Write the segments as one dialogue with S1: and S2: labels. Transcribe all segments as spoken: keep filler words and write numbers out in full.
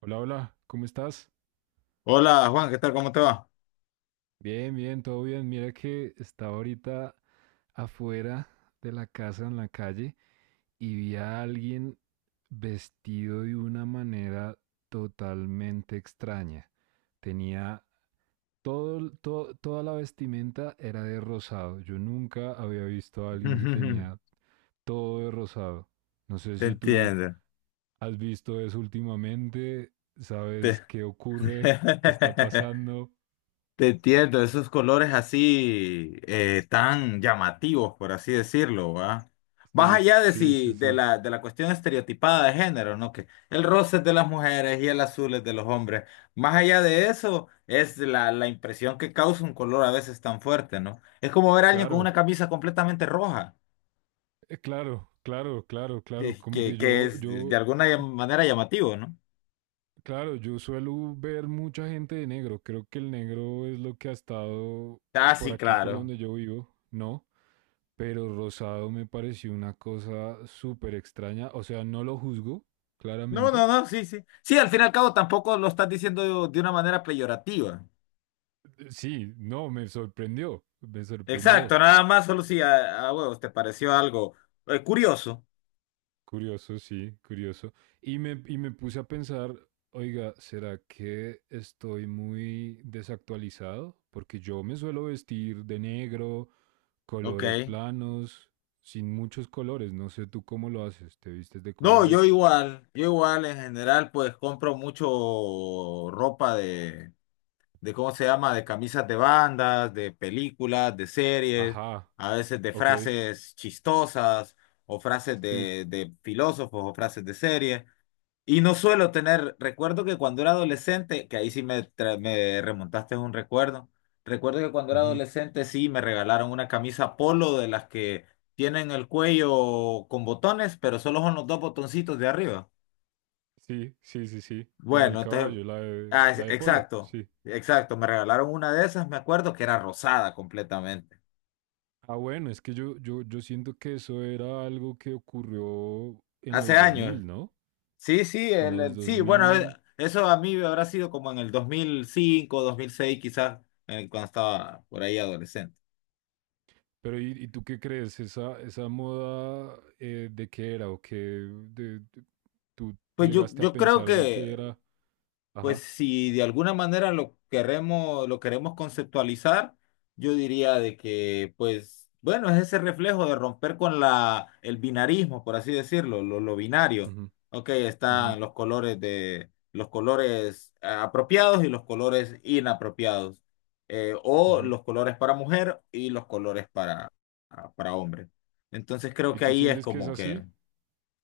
S1: Hola, hola, ¿cómo estás?
S2: Hola Juan, ¿qué tal? ¿Cómo te va?
S1: Bien, bien, todo bien. Mira que estaba ahorita afuera de la casa en la calle y vi a alguien vestido de una manera totalmente extraña. Tenía todo, el- toda la vestimenta era de rosado. Yo nunca había visto a alguien que tenía todo de rosado. No sé
S2: Te
S1: si tú
S2: entiendo.
S1: has visto eso últimamente, sabes
S2: Te,
S1: qué ocurre, qué está pasando.
S2: te entiendo, esos colores así eh, tan llamativos, por así decirlo, ¿va? Más
S1: Sí,
S2: allá de
S1: sí, sí,
S2: si de
S1: sí.
S2: la, de la cuestión estereotipada de género, ¿no? Que el rosa es de las mujeres y el azul es de los hombres. Más allá de eso, es la, la impresión que causa un color a veces tan fuerte, ¿no? Es como ver a alguien con
S1: Claro,
S2: una camisa completamente roja,
S1: eh, claro, claro, claro, claro. Como que
S2: que, que
S1: yo,
S2: es
S1: yo,
S2: de alguna manera llamativo, ¿no?
S1: claro, yo suelo ver mucha gente de negro. Creo que el negro es lo que ha estado
S2: Ah,
S1: por
S2: sí,
S1: aquí, por
S2: claro.
S1: donde yo vivo, ¿no? Pero rosado me pareció una cosa súper extraña. O sea, no lo juzgo,
S2: No, no,
S1: claramente.
S2: no, sí, sí. Sí, al fin y al cabo tampoco lo estás diciendo de una manera peyorativa.
S1: Eh, Sí, no, me sorprendió, me sorprendió.
S2: Exacto, nada más, solo si a, a huevos te pareció algo eh, curioso.
S1: Curioso, sí, curioso. Y me, y me puse a pensar, oiga, ¿será que estoy muy desactualizado? Porque yo me suelo vestir de negro,
S2: Ok.
S1: colores planos, sin muchos colores. No sé tú cómo lo haces. ¿Te vistes de
S2: No, yo
S1: colores?
S2: igual, yo igual en general pues compro mucho ropa de, de ¿cómo se llama? De camisas de bandas, de películas, de series,
S1: Ajá,
S2: a veces de
S1: ok,
S2: frases chistosas o frases
S1: sí.
S2: de, de filósofos o frases de series. Y no suelo tener, recuerdo que cuando era adolescente, que ahí sí me, tra- me remontaste a un recuerdo, recuerdo que cuando era
S1: Ujú,
S2: adolescente sí me regalaron una camisa polo de las que tienen el cuello con botones, pero solo son los dos botoncitos de arriba.
S1: sí, sí, sí, sí. La del
S2: Bueno, entonces,
S1: caballo, la de,
S2: ah, es-
S1: la de polo,
S2: exacto,
S1: sí.
S2: exacto, me regalaron una de esas, me acuerdo que era rosada completamente,
S1: Ah, bueno, es que yo, yo, yo siento que eso era algo que ocurrió en
S2: hace
S1: los dos
S2: años.
S1: mil, ¿no?
S2: Sí, sí,
S1: En
S2: el-
S1: los
S2: el-
S1: dos
S2: sí, bueno, eh,
S1: mil
S2: eso a mí habrá sido como en el dos dos mil cinco dos mil seis quizás, eh, cuando estaba por ahí adolescente.
S1: Pero ¿y, y tú qué crees? ¿Esa, esa moda eh, de qué era o qué de- de- tú
S2: Pues yo,
S1: llegaste a
S2: yo creo
S1: pensar de qué
S2: que,
S1: era? Ajá.
S2: pues si de alguna manera lo queremos, lo queremos conceptualizar, yo diría de que, pues, bueno, es ese reflejo de romper con la, el binarismo, por así decirlo, lo, lo binario.
S1: Ujú,
S2: Ok,
S1: ujú,
S2: están los colores de, los colores eh, apropiados y los colores inapropiados. Eh, o
S1: ujú.
S2: los colores para mujer y los colores para, para hombre. Entonces creo
S1: ¿Y
S2: que
S1: tú
S2: ahí es
S1: sientes que es
S2: como que
S1: así?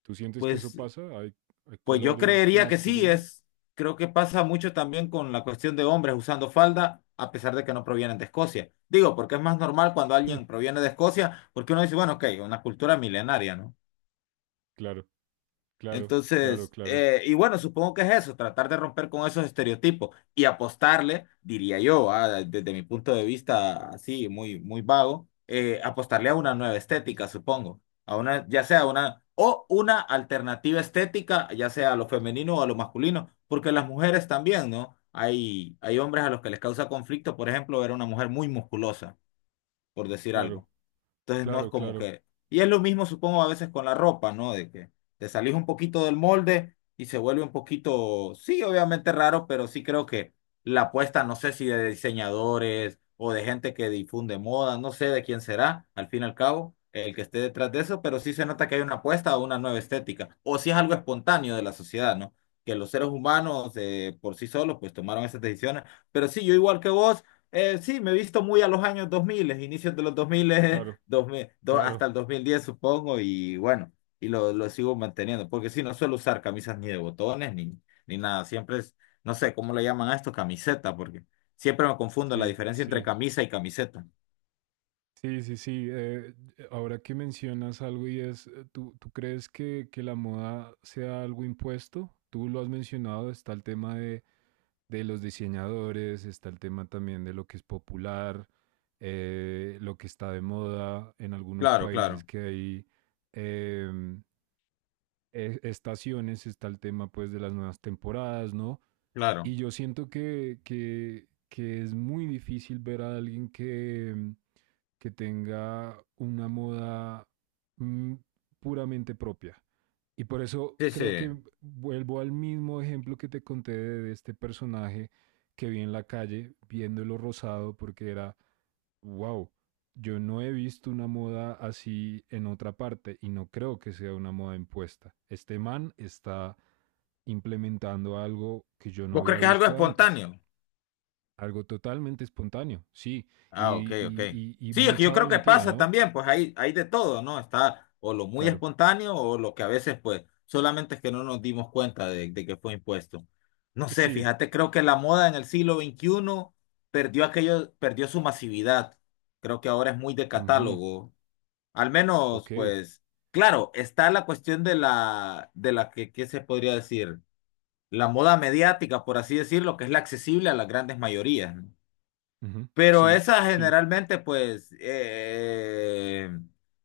S1: ¿Tú sientes que eso
S2: pues
S1: pasa? ¿Hay, hay
S2: pues yo
S1: colores
S2: creería que sí,
S1: masculinos?
S2: es, creo que pasa mucho también con la cuestión de hombres usando falda, a pesar de que no provienen de Escocia. Digo, porque es más normal cuando alguien proviene de Escocia, porque uno dice, bueno, ok, una cultura milenaria, ¿no?
S1: Claro, claro, claro,
S2: Entonces,
S1: claro,
S2: eh, y bueno, supongo que es eso, tratar de romper con esos estereotipos y apostarle, diría yo, ah, desde mi punto de vista así, muy, muy vago, eh, apostarle a una nueva estética, supongo, a una, ya sea una, o una alternativa estética, ya sea a lo femenino o a lo masculino, porque las mujeres también, ¿no? Hay, hay hombres a los que les causa conflicto, por ejemplo, ver a una mujer muy musculosa, por decir
S1: claro,
S2: algo. Entonces no es
S1: claro,
S2: como
S1: claro,
S2: que... Y es lo mismo, supongo, a veces con la ropa, ¿no? De que te salís un poquito del molde y se vuelve un poquito, sí, obviamente raro, pero sí creo que la apuesta, no sé si de diseñadores o de gente que difunde moda, no sé de quién será, al fin y al cabo, el que esté detrás de eso, pero sí se nota que hay una apuesta a una nueva estética, o si es algo espontáneo de la sociedad, ¿no? Que los seres humanos eh, por sí solos pues tomaron esas decisiones, pero sí, yo igual que vos. Eh, sí, me he visto muy a los años dos mil, inicios de los dos mil,
S1: claro,
S2: dos mil do- hasta
S1: claro.
S2: el dos mil diez supongo, y bueno, y lo, lo sigo manteniendo, porque sí, no suelo usar camisas ni de botones ni, ni nada, siempre es, no sé cómo le llaman a esto, camiseta, porque siempre me confundo la
S1: Sí,
S2: diferencia entre
S1: sí.
S2: camisa y camiseta.
S1: Sí, sí, sí. eh, ahora que mencionas algo y es, eh, ¿tú, tú crees que, que la moda sea algo impuesto? Tú lo has mencionado, está el tema de, de los diseñadores, está el tema también de lo que es popular, eh, lo que está de moda en algunos
S2: Claro,
S1: países
S2: claro,
S1: que hay em, e- estaciones, está el tema pues de las nuevas temporadas, ¿no?
S2: claro.
S1: Y yo siento que, que, que es muy difícil ver a alguien que, mm, que tenga una moda mm, puramente propia. Y por eso
S2: Sí, sí.
S1: creo que vuelvo al mismo ejemplo que te conté de, de este personaje que vi en la calle viéndolo rosado porque era, wow, yo no he visto una moda así en otra parte y no creo que sea una moda impuesta. Este man está implementando algo que yo no
S2: ¿Vos
S1: había
S2: crees que es algo
S1: visto antes.
S2: espontáneo?
S1: Algo totalmente espontáneo, sí.
S2: Ah, ok,
S1: Y,
S2: ok.
S1: y, y, y
S2: Sí, es que
S1: mucha
S2: yo creo que
S1: valentía,
S2: pasa
S1: ¿no?
S2: también, pues hay, hay de todo, ¿no? Está o lo muy
S1: Claro.
S2: espontáneo o lo que a veces, pues, solamente es que no nos dimos cuenta de, de que fue impuesto. No sé,
S1: Sí.
S2: fíjate, creo que la moda en el siglo veintiuno perdió aquello, perdió su masividad. Creo que ahora es muy de
S1: Ujú,
S2: catálogo. Al menos,
S1: ok.
S2: pues, claro, está la cuestión de la, de la que, ¿qué se podría decir? La moda mediática, por así decirlo, que es la accesible a las grandes mayorías, ¿no?
S1: Ujú,
S2: Pero
S1: sí,
S2: esa
S1: sí,
S2: generalmente, pues, eh,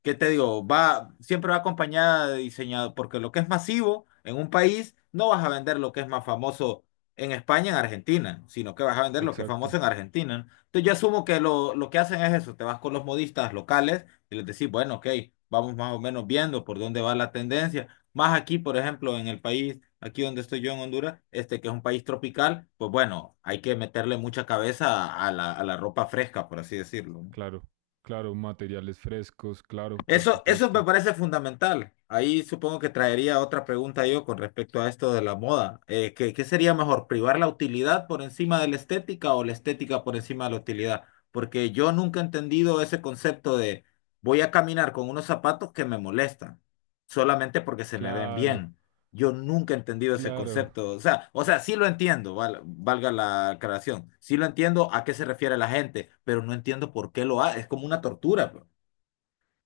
S2: ¿qué te digo? Va, siempre va acompañada de diseñador, porque lo que es masivo en un país, no vas a vender lo que es más famoso en España, en Argentina, sino que vas a vender lo que es
S1: exacto.
S2: famoso en Argentina, ¿no? Entonces yo asumo que lo, lo que hacen es eso, te vas con los modistas locales y les decís, bueno, ok, vamos más o menos viendo por dónde va la tendencia. Más aquí, por ejemplo, en el país, aquí donde estoy yo en Honduras, este que es un país tropical, pues bueno, hay que meterle mucha cabeza a la, a la ropa fresca, por así decirlo, ¿no?
S1: Claro. Claro, materiales frescos, claro, por
S2: Eso, eso me
S1: supuesto.
S2: parece fundamental. Ahí supongo que traería otra pregunta yo con respecto a esto de la moda. Eh, ¿qué, qué, sería mejor, privar la utilidad por encima de la estética o la estética por encima de la utilidad? Porque yo nunca he entendido ese concepto de voy a caminar con unos zapatos que me molestan solamente porque se me ven
S1: Claro,
S2: bien. Yo nunca he entendido ese
S1: claro,
S2: concepto. O sea, o sea, sí lo entiendo, val- valga la aclaración. Sí lo entiendo a qué se refiere la gente, pero no entiendo por qué lo hace. Es como una tortura, pues.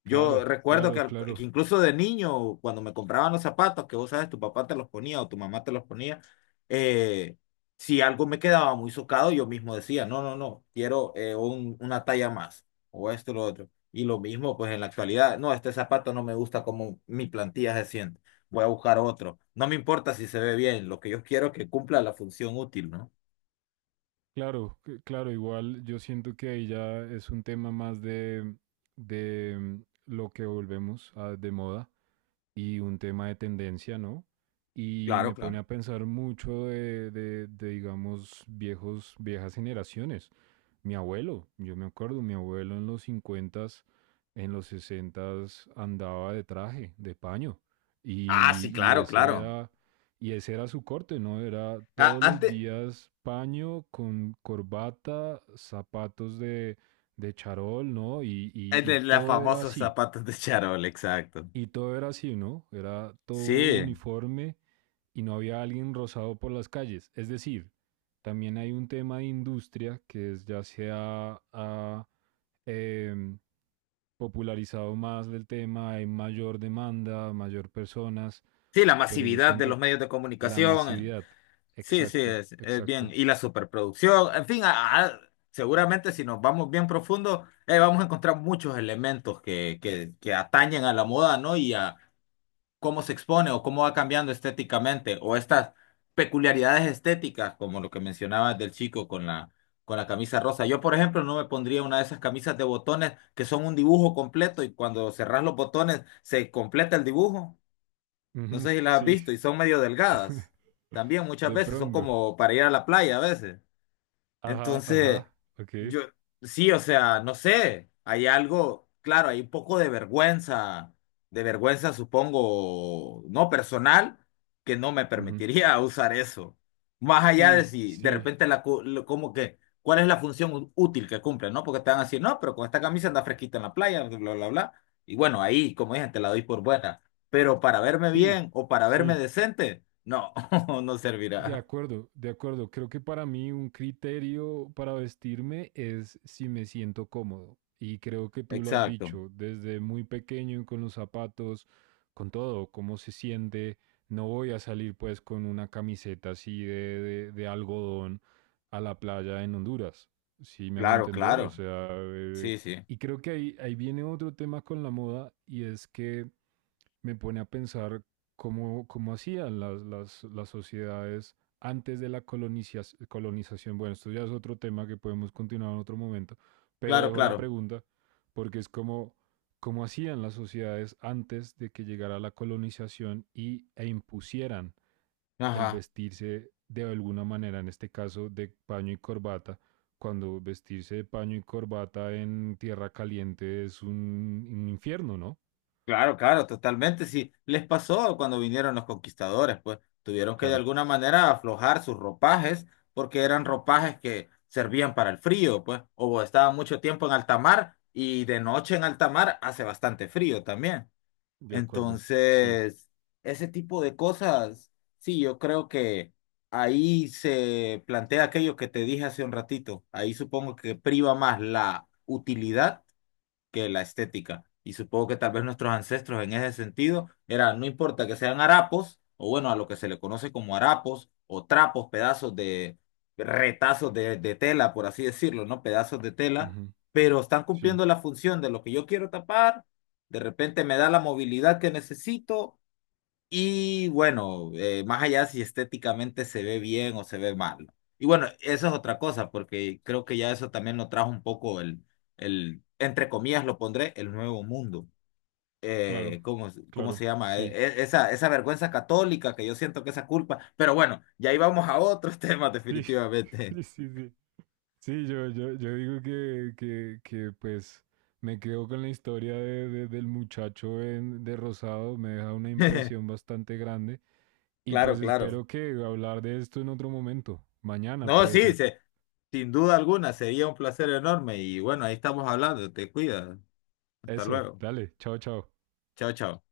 S2: Yo
S1: claro,
S2: recuerdo que,
S1: claro,
S2: al-
S1: claro.
S2: que incluso de niño, cuando me compraban los zapatos, que vos sabes, tu papá te los ponía o tu mamá te los ponía, eh, si algo me quedaba muy socado, yo mismo decía, no, no, no, quiero eh, un- una talla más o esto o lo otro. Y lo mismo, pues en la actualidad, no, este zapato no me gusta como mi plantilla se siente, voy a buscar otro. No me importa si se ve bien, lo que yo quiero es que cumpla la función útil, ¿no?
S1: Claro, c- claro, igual yo siento que ahí ya es un tema más de, de mm, lo que volvemos a- de moda y un tema de tendencia, ¿no? Y
S2: Claro,
S1: me pone
S2: claro.
S1: a pensar mucho de, de, de, digamos, viejos, viejas generaciones. Mi abuelo, yo me acuerdo, mi abuelo en los cincuentas en los sesentas andaba de traje, de paño.
S2: Ah,
S1: Y,
S2: sí,
S1: y,
S2: claro,
S1: ese
S2: claro.
S1: era, y ese era su corte, ¿no? Era
S2: Ah,
S1: todos los
S2: antes,
S1: días paño con corbata, zapatos de, de charol, ¿no? Y,
S2: el
S1: y, y
S2: de los
S1: todo era
S2: famosos
S1: así.
S2: zapatos de charol, exacto.
S1: Y todo era así, ¿no? Era todo
S2: Sí,
S1: uniforme y no había alguien rozado por las calles. Es decir, también hay un tema de industria que es, ya se ha, ha, eh, popularizado más del tema, hay mayor demanda, mayor personas,
S2: sí, la
S1: pero yo
S2: masividad de
S1: siento
S2: los medios de
S1: la
S2: comunicación, eh,
S1: masividad.
S2: sí, sí,
S1: Exacto,
S2: es, es bien,
S1: exacto.
S2: y la superproducción, en fin, a- a- seguramente si nos vamos bien profundo, eh, vamos a encontrar muchos elementos que, que, que atañen a la moda, ¿no? Y a cómo se expone o cómo va cambiando estéticamente, o estas peculiaridades estéticas, como lo que mencionabas del chico con la, con la camisa rosa. Yo, por ejemplo, no me pondría una de esas camisas de botones que son un dibujo completo y cuando cerrás los botones se completa el dibujo. No
S1: Ujú,
S2: sé si las has
S1: sí,
S2: visto y son medio delgadas. También muchas
S1: de
S2: veces son
S1: pronto.
S2: como para ir a la playa a veces.
S1: Ajá,
S2: Entonces,
S1: ajá, ok.
S2: yo, sí, o sea, no sé, hay algo, claro, hay un poco de vergüenza, de vergüenza, supongo, no personal, que no me
S1: Ujú.
S2: permitiría usar eso. Más allá de
S1: Sí,
S2: si de
S1: sí,
S2: repente la, cu- lo- como que, ¿cuál es la función ú- útil que cumple, no? Porque te van a decir, no, pero con esta camisa anda fresquita en la playa, bla, bla, bla, bla. Y bueno, ahí, como dije, te la doy por buena. Pero para verme
S1: sí,
S2: bien o para verme
S1: sí.
S2: decente, no, no
S1: De
S2: servirá.
S1: acuerdo, de acuerdo. Creo que para mí un criterio para vestirme es si me siento cómodo. Y creo que tú lo has
S2: Exacto.
S1: dicho desde muy pequeño con los zapatos, con todo, cómo se siente. No voy a salir pues con una camiseta así de, de- de algodón a la playa en Honduras. Si me hago
S2: Claro,
S1: entender, o
S2: claro.
S1: sea, eh,
S2: Sí, sí,
S1: y creo que ahí, ahí viene otro tema con la moda y es que me pone a pensar cómo, cómo hacían las, las, las sociedades antes de la colonizas- colonización. Bueno, esto ya es otro tema que podemos continuar en otro momento, pero
S2: claro,
S1: dejo la
S2: claro.
S1: pregunta porque es como cómo hacían las sociedades antes de que llegara la colonización y, e impusieran el
S2: Ajá,
S1: vestirse de alguna manera, en este caso de paño y corbata, cuando vestirse de paño y corbata en tierra caliente es un, un infierno, ¿no?
S2: claro, claro, totalmente. Sí, les pasó cuando vinieron los conquistadores, pues tuvieron que de
S1: Claro,
S2: alguna manera aflojar sus ropajes porque eran ropajes que servían para el frío, pues, o estaban mucho tiempo en alta mar y de noche en alta mar hace bastante frío también.
S1: de acuerdo, sí.
S2: Entonces, ese tipo de cosas, sí, yo creo que ahí se plantea aquello que te dije hace un ratito. Ahí supongo que priva más la utilidad que la estética. Y supongo que tal vez nuestros ancestros en ese sentido era, no importa que sean harapos, o bueno, a lo que se le conoce como harapos, o trapos, pedazos de retazos de, de tela, por así decirlo, ¿no? Pedazos de tela,
S1: Ujú,
S2: pero están
S1: sí,
S2: cumpliendo la función de lo que yo quiero tapar, de repente me da la movilidad que necesito y bueno, eh, más allá si estéticamente se ve bien o se ve mal, ¿no? Y bueno, eso es otra cosa, porque creo que ya eso también lo trajo un poco el, el entre comillas lo pondré, el nuevo mundo.
S1: claro,
S2: Eh, ¿cómo, es- cómo
S1: claro,
S2: se llama? Eh,
S1: sí,
S2: e- esa, esa vergüenza católica que yo siento que esa culpa. Pero bueno, ya íbamos a otros temas
S1: sí,
S2: definitivamente.
S1: sí, sí, sí. Sí, yo, yo, yo digo que, que, que, pues me quedo con la historia de, de- del muchacho en- de Rosado, me deja una impresión bastante grande y
S2: Claro,
S1: pues
S2: claro.
S1: espero que hablar de esto en otro momento, mañana
S2: No,
S1: puede
S2: sí,
S1: ser.
S2: se- sin duda alguna, sería un placer enorme. Y bueno, ahí estamos hablando. Te cuidas. Hasta
S1: Eso,
S2: luego.
S1: dale, chao, chao.
S2: Chao, chao.